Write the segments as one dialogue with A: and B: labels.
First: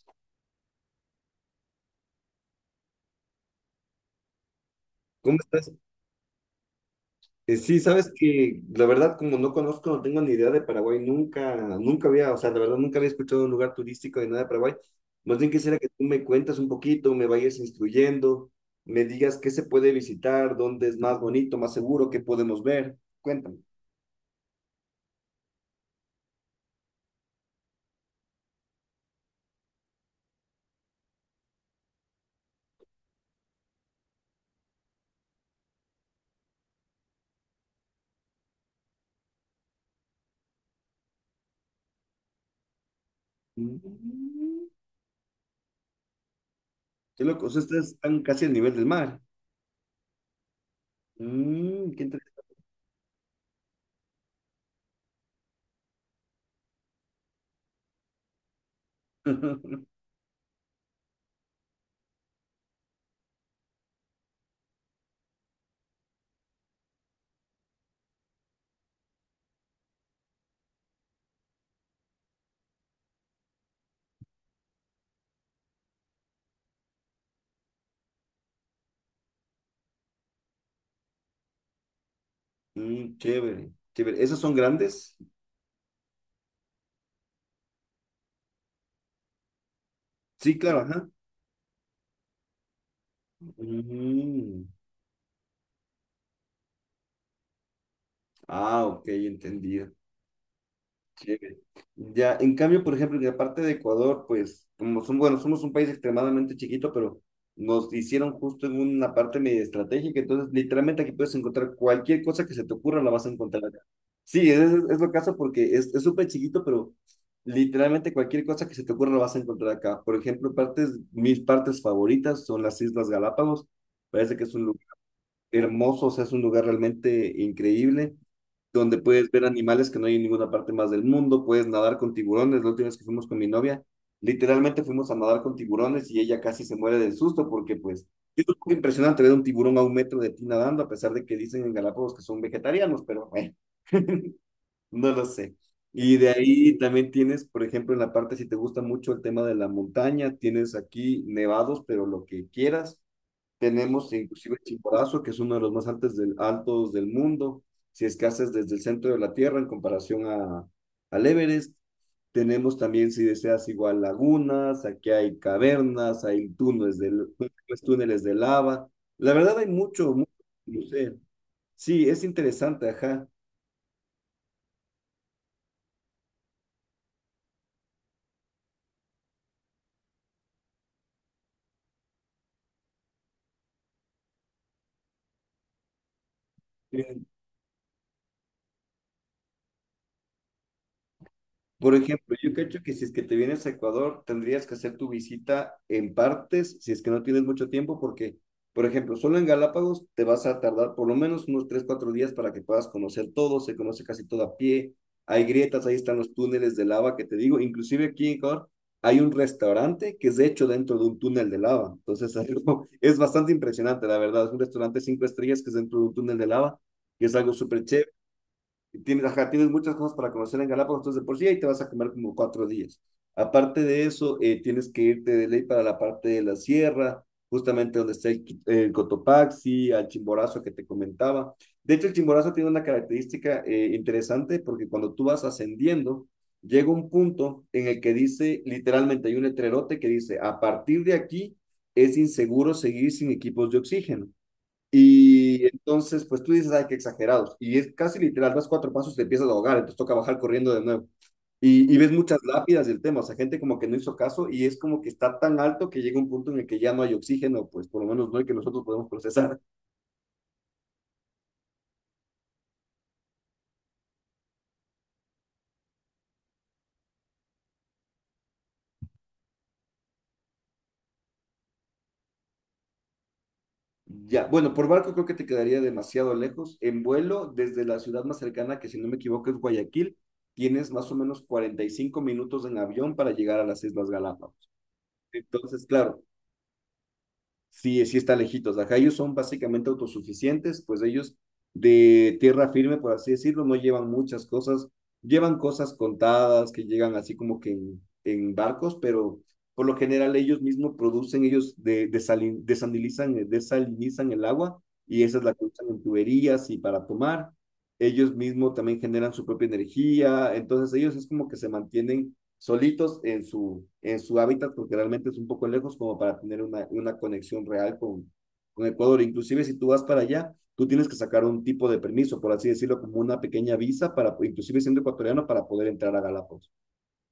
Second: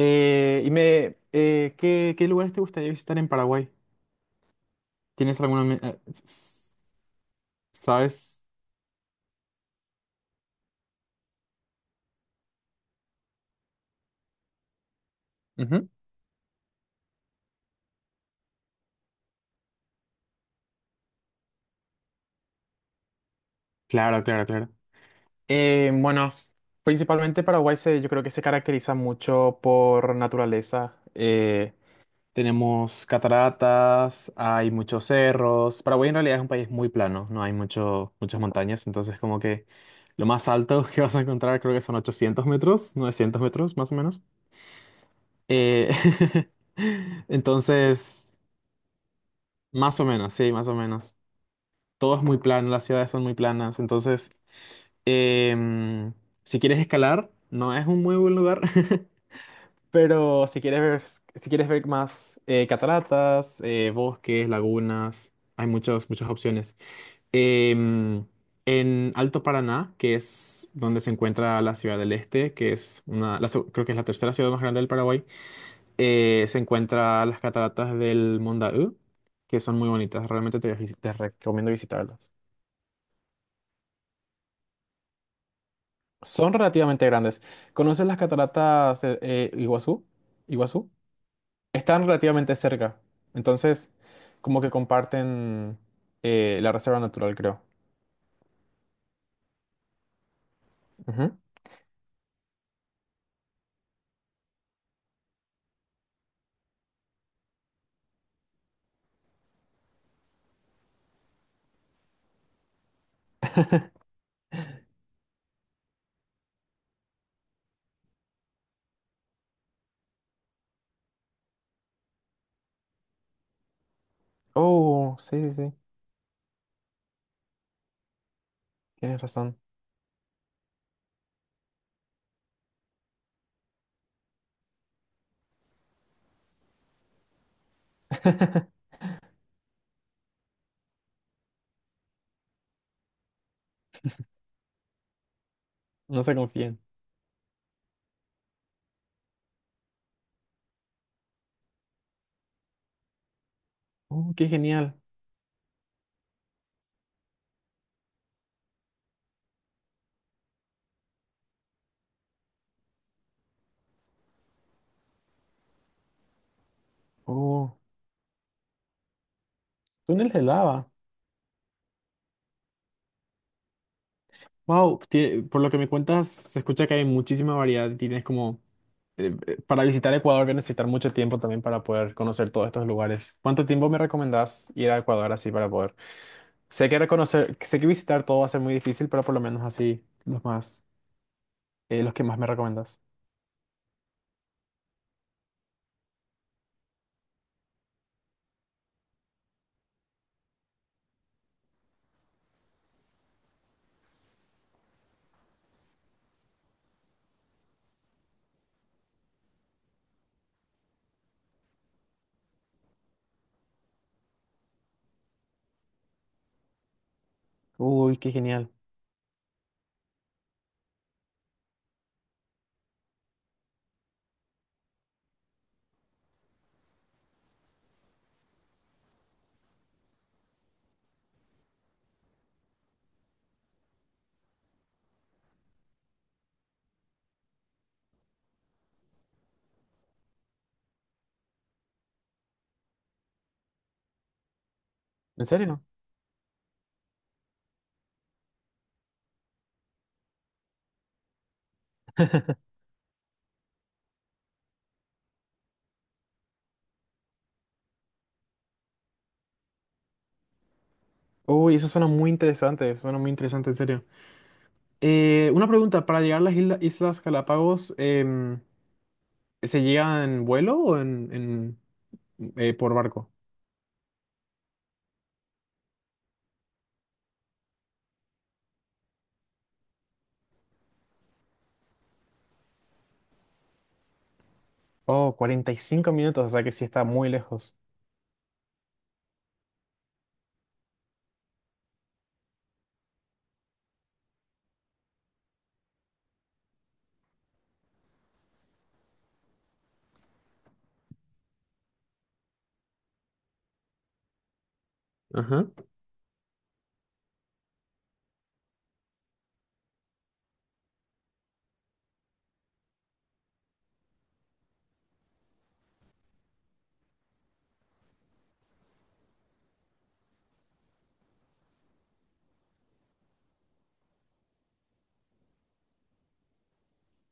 A: Y me, ¿qué, qué lugares te gustaría visitar en Paraguay?
B: ¿Cómo
A: ¿Tienes alguna...
B: estás?
A: me- s- s-
B: Sí, sabes
A: ¿Sabes?
B: que la verdad, como no conozco, no tengo ni idea de Paraguay, nunca había, o sea, la verdad, nunca había escuchado de un lugar turístico de nada de Paraguay. Más bien quisiera que
A: Ujú.
B: tú me cuentas un poquito, me vayas instruyendo, me digas qué se puede visitar, dónde es más bonito, más seguro, qué podemos ver. Cuéntame.
A: Claro, claro, claro. Bueno, principalmente yo creo que se caracteriza mucho por naturaleza. Tenemos cataratas, hay muchos cerros. Paraguay en realidad es un país muy plano, no hay mucho, muchas montañas, entonces como que lo más alto que vas a encontrar creo que son 800 metros, 900 metros más o menos.
B: Mm,
A: Eh,
B: qué loco, o sea, ustedes están
A: entonces,
B: casi al nivel del mar.
A: más o menos, sí, más o menos.
B: Mm, qué
A: Todo es muy
B: interesante.
A: plano, las ciudades son muy planas. Entonces, em, si quieres escalar, no es un muy buen lugar. Pero si quieres si quieres ver más cataratas, bosques, lagunas, hay muchas opciones. Em, en Alto Paraná, que es donde se encuentra la Ciudad del Este, que es creo que es la 3.ª ciudad más grande del Paraguay. Se encuentra las cataratas del Mondaú, que son muy bonitas. Realmente te recomiendo visitarlas.
B: Mm, chévere, chévere. ¿Esos son grandes?
A: Son relativamente grandes. ¿Conoces las cataratas de, Iguazú?
B: Sí, claro,
A: Iguazú.
B: ajá.
A: Están relativamente cerca. Entonces, como
B: Mm.
A: que comparten la reserva natural, creo.
B: Ah, ok, entendido.
A: Ujú.
B: Chévere. Ya, en cambio, por ejemplo, en la parte de Ecuador, pues, como son, bueno, somos un país extremadamente chiquito, pero nos hicieron justo en una parte medio estratégica, entonces literalmente aquí puedes encontrar cualquier cosa que se te ocurra, la vas a encontrar acá. Sí, es lo caso porque es súper chiquito, pero literalmente cualquier cosa que se te ocurra la vas a encontrar acá. Por ejemplo, partes, mis partes favoritas son las Islas Galápagos, parece que es un lugar
A: Oh, sí, sí, sí.
B: hermoso, o sea, es un lugar realmente increíble donde
A: Tienes
B: puedes ver
A: razón.
B: animales que no hay en ninguna parte más del mundo, puedes nadar con tiburones. La última vez que fuimos con mi novia, literalmente fuimos a nadar con tiburones y ella casi se muere del susto porque pues es un poco impresionante ver un tiburón a un metro de ti nadando, a pesar de que dicen en Galápagos que son vegetarianos, pero bueno, no lo sé. Y
A: No
B: de
A: se
B: ahí
A: confíen.
B: también tienes, por ejemplo, en la parte, si te gusta mucho el tema de la montaña, tienes aquí nevados, pero lo que quieras. Tenemos
A: Oh, qué
B: inclusive
A: genial.
B: Chimborazo, que es uno de los más altos del mundo, si es que haces desde el centro de la Tierra en comparación a, al Everest. Tenemos también, si deseas, igual lagunas, aquí hay cavernas, hay túneles de,
A: Oh,
B: pues, túneles de lava. La verdad hay mucho,
A: túneles de
B: no
A: lava.
B: sé. Sí, es interesante, ajá.
A: Wow, por lo que me cuentas, se escucha que hay muchísima variedad. Tienes como para visitar Ecuador voy a necesitar mucho tiempo también para poder conocer todos estos lugares. ¿Cuánto tiempo me recomendás ir a Ecuador así para poder? Sé que visitar todo va a ser muy difícil, pero por lo menos así los
B: Por
A: los que
B: ejemplo,
A: más me
B: yo creo que
A: recomendás.
B: si es que te vienes a Ecuador, tendrías que hacer tu visita en partes, si es que no tienes mucho tiempo, porque, por ejemplo, solo en Galápagos te vas a tardar por lo menos unos 3 4 días para que puedas conocer todo, se conoce casi todo a pie, hay grietas, ahí están los túneles de lava que te digo, inclusive aquí en Ecuador hay un restaurante que es hecho dentro de un túnel de lava, entonces es bastante impresionante, la verdad, es un restaurante cinco estrellas que es dentro de un túnel de lava, que es algo súper
A: Uy,
B: chévere.
A: qué genial.
B: Tienes, ajá, tienes muchas cosas para conocer en Galápagos, entonces de por sí ahí te vas a comer como cuatro días. Aparte de eso, tienes que irte de ley para la parte de la sierra, justamente donde está el Cotopaxi, al Chimborazo que te comentaba. De hecho, el Chimborazo tiene una característica interesante porque cuando tú vas ascendiendo, llega un punto en el que dice, literalmente hay un letrerote que dice, a partir de aquí es inseguro seguir sin equipos de oxígeno.
A: ¿En
B: Y
A: serio?
B: entonces, pues tú dices, ay, qué exagerados. Y es casi literal, das cuatro pasos, y te empiezas a ahogar, entonces toca bajar corriendo de nuevo. Y ves muchas lápidas del tema, o sea, gente como que no hizo caso y es como que está tan alto que llega un punto en el que ya no hay oxígeno, pues por lo menos no hay que nosotros podemos procesar.
A: Uy, eso suena muy interesante, en serio. Una pregunta, para llegar a las Islas Galápagos, ¿se llega en vuelo o en por barco?
B: Ya, bueno, por barco creo que te quedaría demasiado lejos. En vuelo, desde la ciudad más cercana, que si no me equivoco es Guayaquil, tienes más o menos 45 minutos en avión para llegar a las Islas Galápagos.
A: Oh, cuarenta y
B: Entonces,
A: cinco
B: claro,
A: minutos, o sea que sí está muy lejos.
B: sí, sí está lejitos. Acá ellos son básicamente autosuficientes, pues ellos de tierra firme, por así decirlo, no llevan muchas cosas, llevan cosas contadas que llegan así como que en barcos, pero por lo general ellos mismos producen, ellos de, desalin, desalinizan, desalinizan el agua y esa es la que
A: Ajá.
B: usan en tuberías y para tomar. Ellos mismos también generan su propia energía, entonces ellos es como que se mantienen solitos en su hábitat, porque realmente es un poco lejos como para tener una conexión real con Ecuador. Inclusive si tú vas para allá, tú tienes que sacar un tipo de permiso, por así decirlo, como una pequeña visa para, inclusive siendo ecuatoriano, para poder entrar a Galápagos.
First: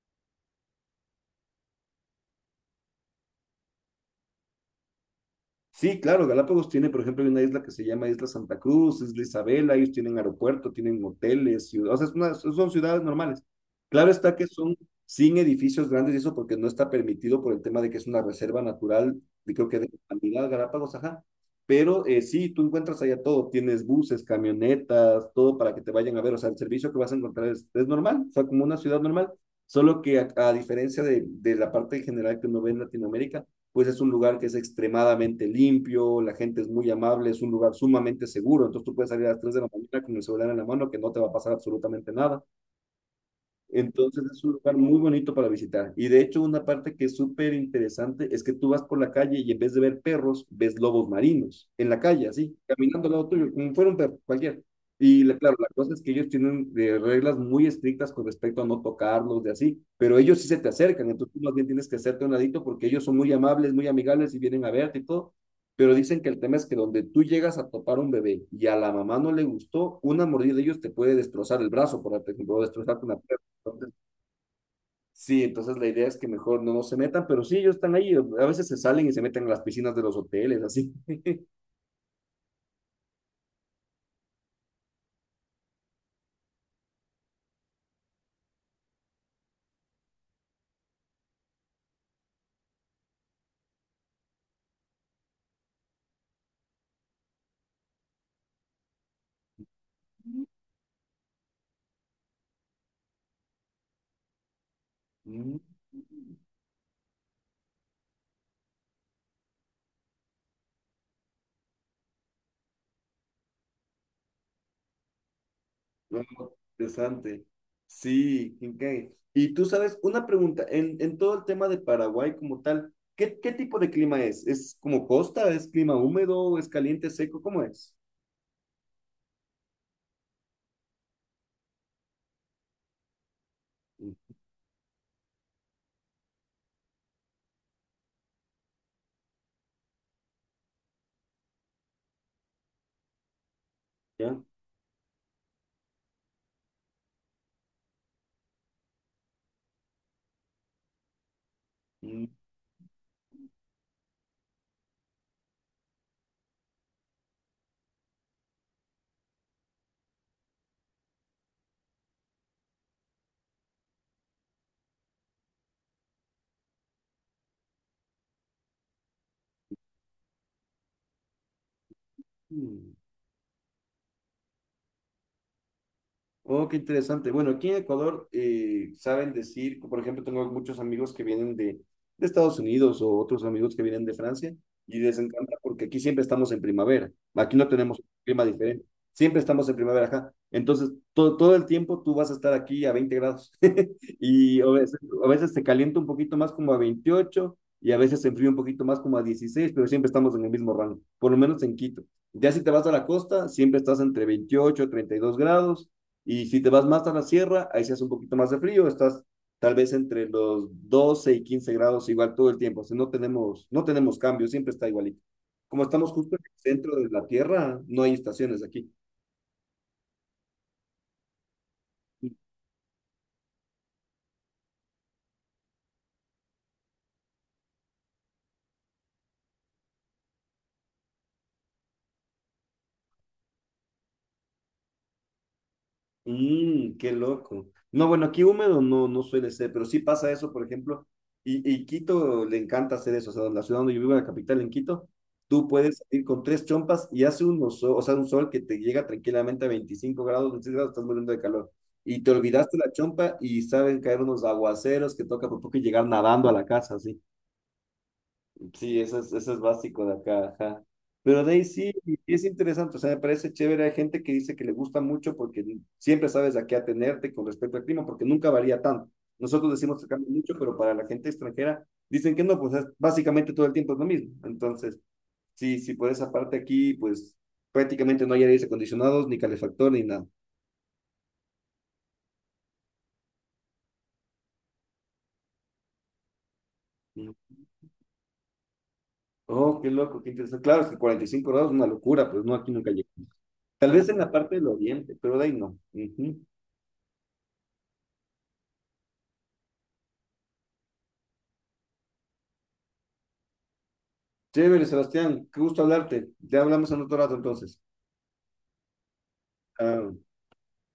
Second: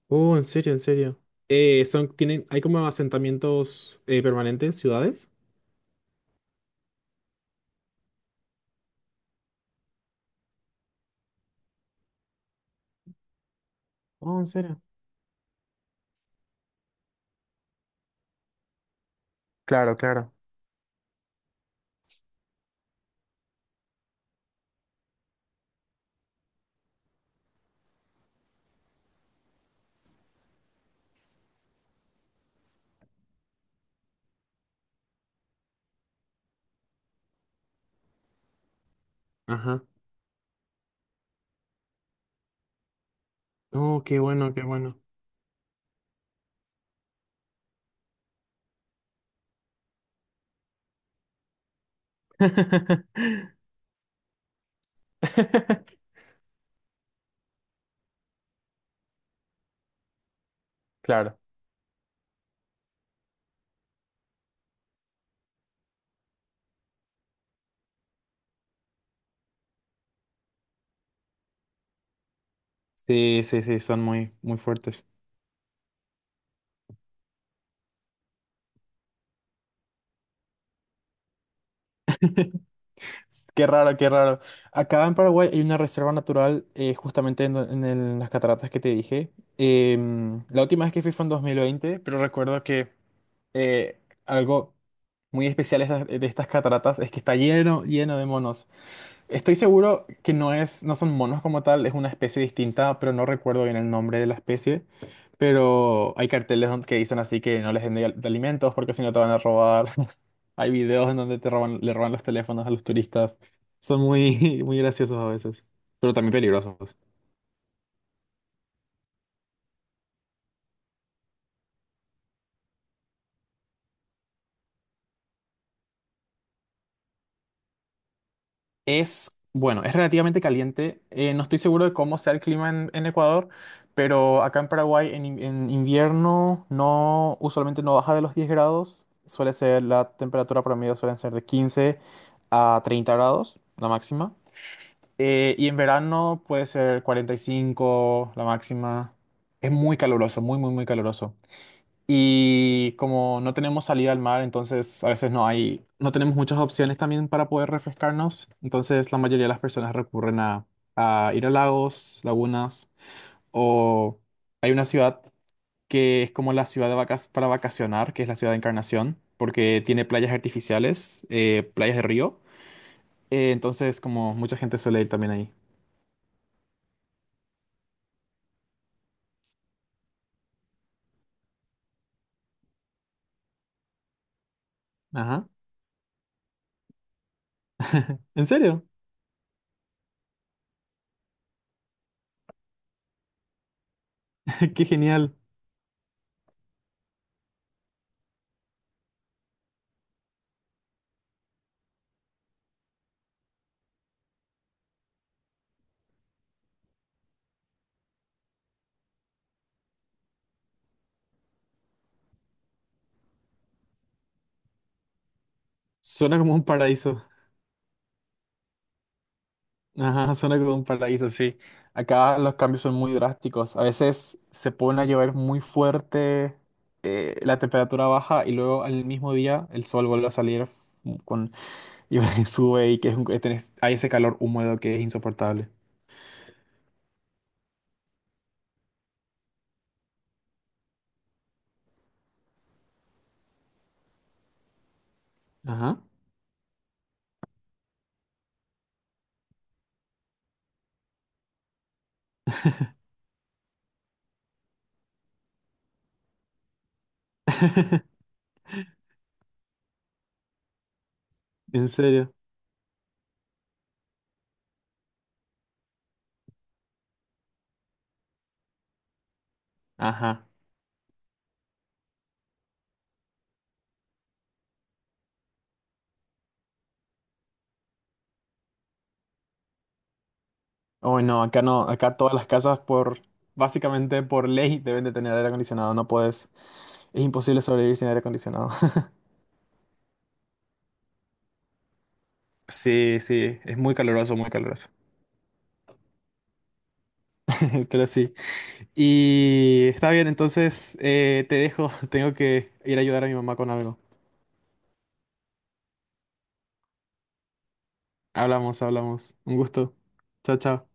A: Oh, en serio, en serio. ¿Hay como asentamientos permanentes, ciudades?
B: Sí, claro, Galápagos tiene, por ejemplo, hay una isla que se llama Isla Santa Cruz, Isla Isabela, ellos tienen aeropuerto, tienen hoteles, ciudades, o sea, son ciudades normales. Claro está
A: Oh,
B: que
A: en
B: son
A: serio.
B: sin edificios grandes y eso porque no está permitido por el tema de que es una reserva natural, y creo que de
A: Claro,
B: la
A: claro.
B: humanidad, Galápagos, ajá. Pero sí, tú encuentras allá todo, tienes buses, camionetas, todo para que te vayan a ver, o sea, el servicio que vas a encontrar es normal, o sea, como una ciudad normal, solo que a diferencia de la parte general que uno ve en Latinoamérica, pues es un lugar que es extremadamente limpio, la gente es muy amable, es un lugar sumamente seguro, entonces tú puedes salir a las tres de la
A: Ajá.
B: mañana con el celular en la mano que no te va a pasar absolutamente nada.
A: Oh, qué
B: Entonces es un
A: bueno, qué
B: lugar muy
A: bueno.
B: bonito para visitar. Y de hecho, una parte que es súper interesante es que tú vas por la calle y en vez de ver perros, ves lobos marinos en la calle, así, caminando al lado tuyo, como fuera un perro, cualquier. Claro, la cosa es que ellos tienen reglas muy estrictas con respecto a no tocarlos, de así, pero ellos sí se te acercan, entonces
A: Claro.
B: tú más bien tienes que hacerte a un ladito porque ellos son muy amables, muy amigables y vienen a verte y todo. Pero dicen que el tema es que donde tú llegas a topar un bebé y a la mamá no le gustó, una mordida de ellos te puede destrozar el brazo, por ejemplo, o destrozarte una
A: Sí,
B: pierna.
A: sí, sí,
B: Entonces,
A: son muy fuertes.
B: sí, entonces la idea es que mejor no se metan, pero sí, ellos están ahí. A veces se salen y se meten en las piscinas de los hoteles, así.
A: Qué raro, qué raro. Acá en Paraguay hay una reserva natural justamente en las cataratas que te dije. La última vez que fui fue en 2020, pero recuerdo que eh, algo muy especial de estas cataratas es que está lleno, lleno de monos. Estoy seguro que no son monos como tal, es una especie distinta, pero no recuerdo bien el nombre de la especie.
B: Mm,
A: Pero hay carteles que dicen así que no les den de alimentos porque si no te van a robar. Hay videos en donde te roban, le roban los teléfonos a los turistas. Son muy graciosos a veces, pero
B: no,
A: también
B: no,
A: peligrosos.
B: interesante. Sí, qué. Y tú sabes, una pregunta, en todo el tema de Paraguay como tal, ¿qué tipo de clima es? ¿Es como costa? ¿Es clima húmedo? ¿Es caliente, seco? ¿Cómo es?
A: Es, bueno, es relativamente caliente. No estoy seguro de cómo sea el clima en Ecuador,
B: Mm.
A: pero acá en Paraguay en invierno no, usualmente no baja de los 10 grados. Suele ser, la temperatura promedio suelen ser de 15 a 30 grados, la máxima.
B: ¿Ya?
A: Y en verano puede ser 45 la máxima. Es muy caluroso, muy, muy, muy caluroso. Y como no tenemos salida al mar, entonces a veces no tenemos muchas opciones también para poder refrescarnos. Entonces la mayoría de las personas recurren a ir a lagos, lagunas, o hay una ciudad que es como la ciudad de vacas para vacacionar, que es la ciudad de Encarnación, porque tiene playas artificiales, playas de río.
B: Mm.
A: Entonces como mucha gente suele ir también ahí.
B: Oh, qué interesante. Bueno, aquí en Ecuador saben decir, por ejemplo, tengo muchos amigos que vienen de Estados Unidos o otros amigos que vienen de Francia y les
A: Ajá.
B: encanta porque aquí siempre estamos en primavera. Aquí no tenemos un clima
A: ¿En
B: diferente.
A: serio?
B: Siempre estamos en primavera acá. Entonces, todo el tiempo tú vas a estar aquí a 20 grados y
A: ¡Qué
B: a
A: genial!
B: veces se calienta un poquito más como a 28 y a veces se enfría un poquito más como a 16, pero siempre estamos en el mismo rango, por lo menos en Quito. Ya si te vas a la costa, siempre estás entre 28 y 32 grados y si te vas más a la sierra, ahí se hace un poquito más de frío, estás tal vez entre los 12 y 15 grados igual todo el tiempo, o sea, no tenemos, no tenemos cambios, siempre está igualito. Como estamos justo
A: Suena
B: en
A: como
B: el
A: un
B: centro de
A: paraíso.
B: la Tierra, no hay estaciones aquí.
A: Ajá, suena como un paraíso, sí. Acá los cambios son muy drásticos. A veces se pone a llover muy fuerte, la temperatura baja y luego al mismo día el sol vuelve a salir con, y sube y que es un- tenés- hay ese calor húmedo que es insoportable.
B: Mm, qué loco. No, bueno, aquí húmedo no, no suele ser, pero sí pasa eso, por ejemplo, y Quito le encanta hacer eso, o sea, la ciudad donde yo vivo, la capital en Quito, tú
A: Ajá.
B: puedes salir con tres chompas y hace un sol, o sea, un sol que te llega tranquilamente a 25 grados, 26 grados, estás muriendo de calor, y te olvidaste la chompa y saben caer unos aguaceros que toca por poco y llegar nadando a la casa, así. Sí, eso es básico de acá, ajá. Pero de ahí
A: ¿En
B: sí,
A: serio?
B: es interesante, o sea, me parece chévere. Hay gente que dice que le gusta mucho porque siempre sabes a qué atenerte con respecto al clima, porque nunca varía tanto. Nosotros decimos que cambia
A: Ajá.
B: mucho, pero para la gente extranjera dicen que no, básicamente todo el tiempo es lo mismo. Entonces, sí, sí, por esa parte aquí, pues prácticamente no hay aires acondicionados, ni calefactor, ni nada.
A: Oh, no, acá no, acá todas las casas básicamente por ley deben de tener aire acondicionado, no puedes, es
B: Mm.
A: imposible sobrevivir sin aire acondicionado.
B: Oh, qué loco, qué interesante. Claro, es que 45 grados es una locura, pues no, aquí nunca llega.
A: Sí, sí, es
B: Tal
A: muy
B: vez en la
A: caluroso, muy
B: parte del
A: caluroso.
B: oriente, pero de ahí no. Ujú.
A: Pero sí. Y está bien, entonces te dejo. Tengo que ir a ayudar a mi mamá con algo.
B: Chévere, Sebastián, qué gusto hablarte. Ya hablamos en otro rato entonces.
A: Hablamos, hablamos. Un gusto.
B: Chao.
A: Chao, chao.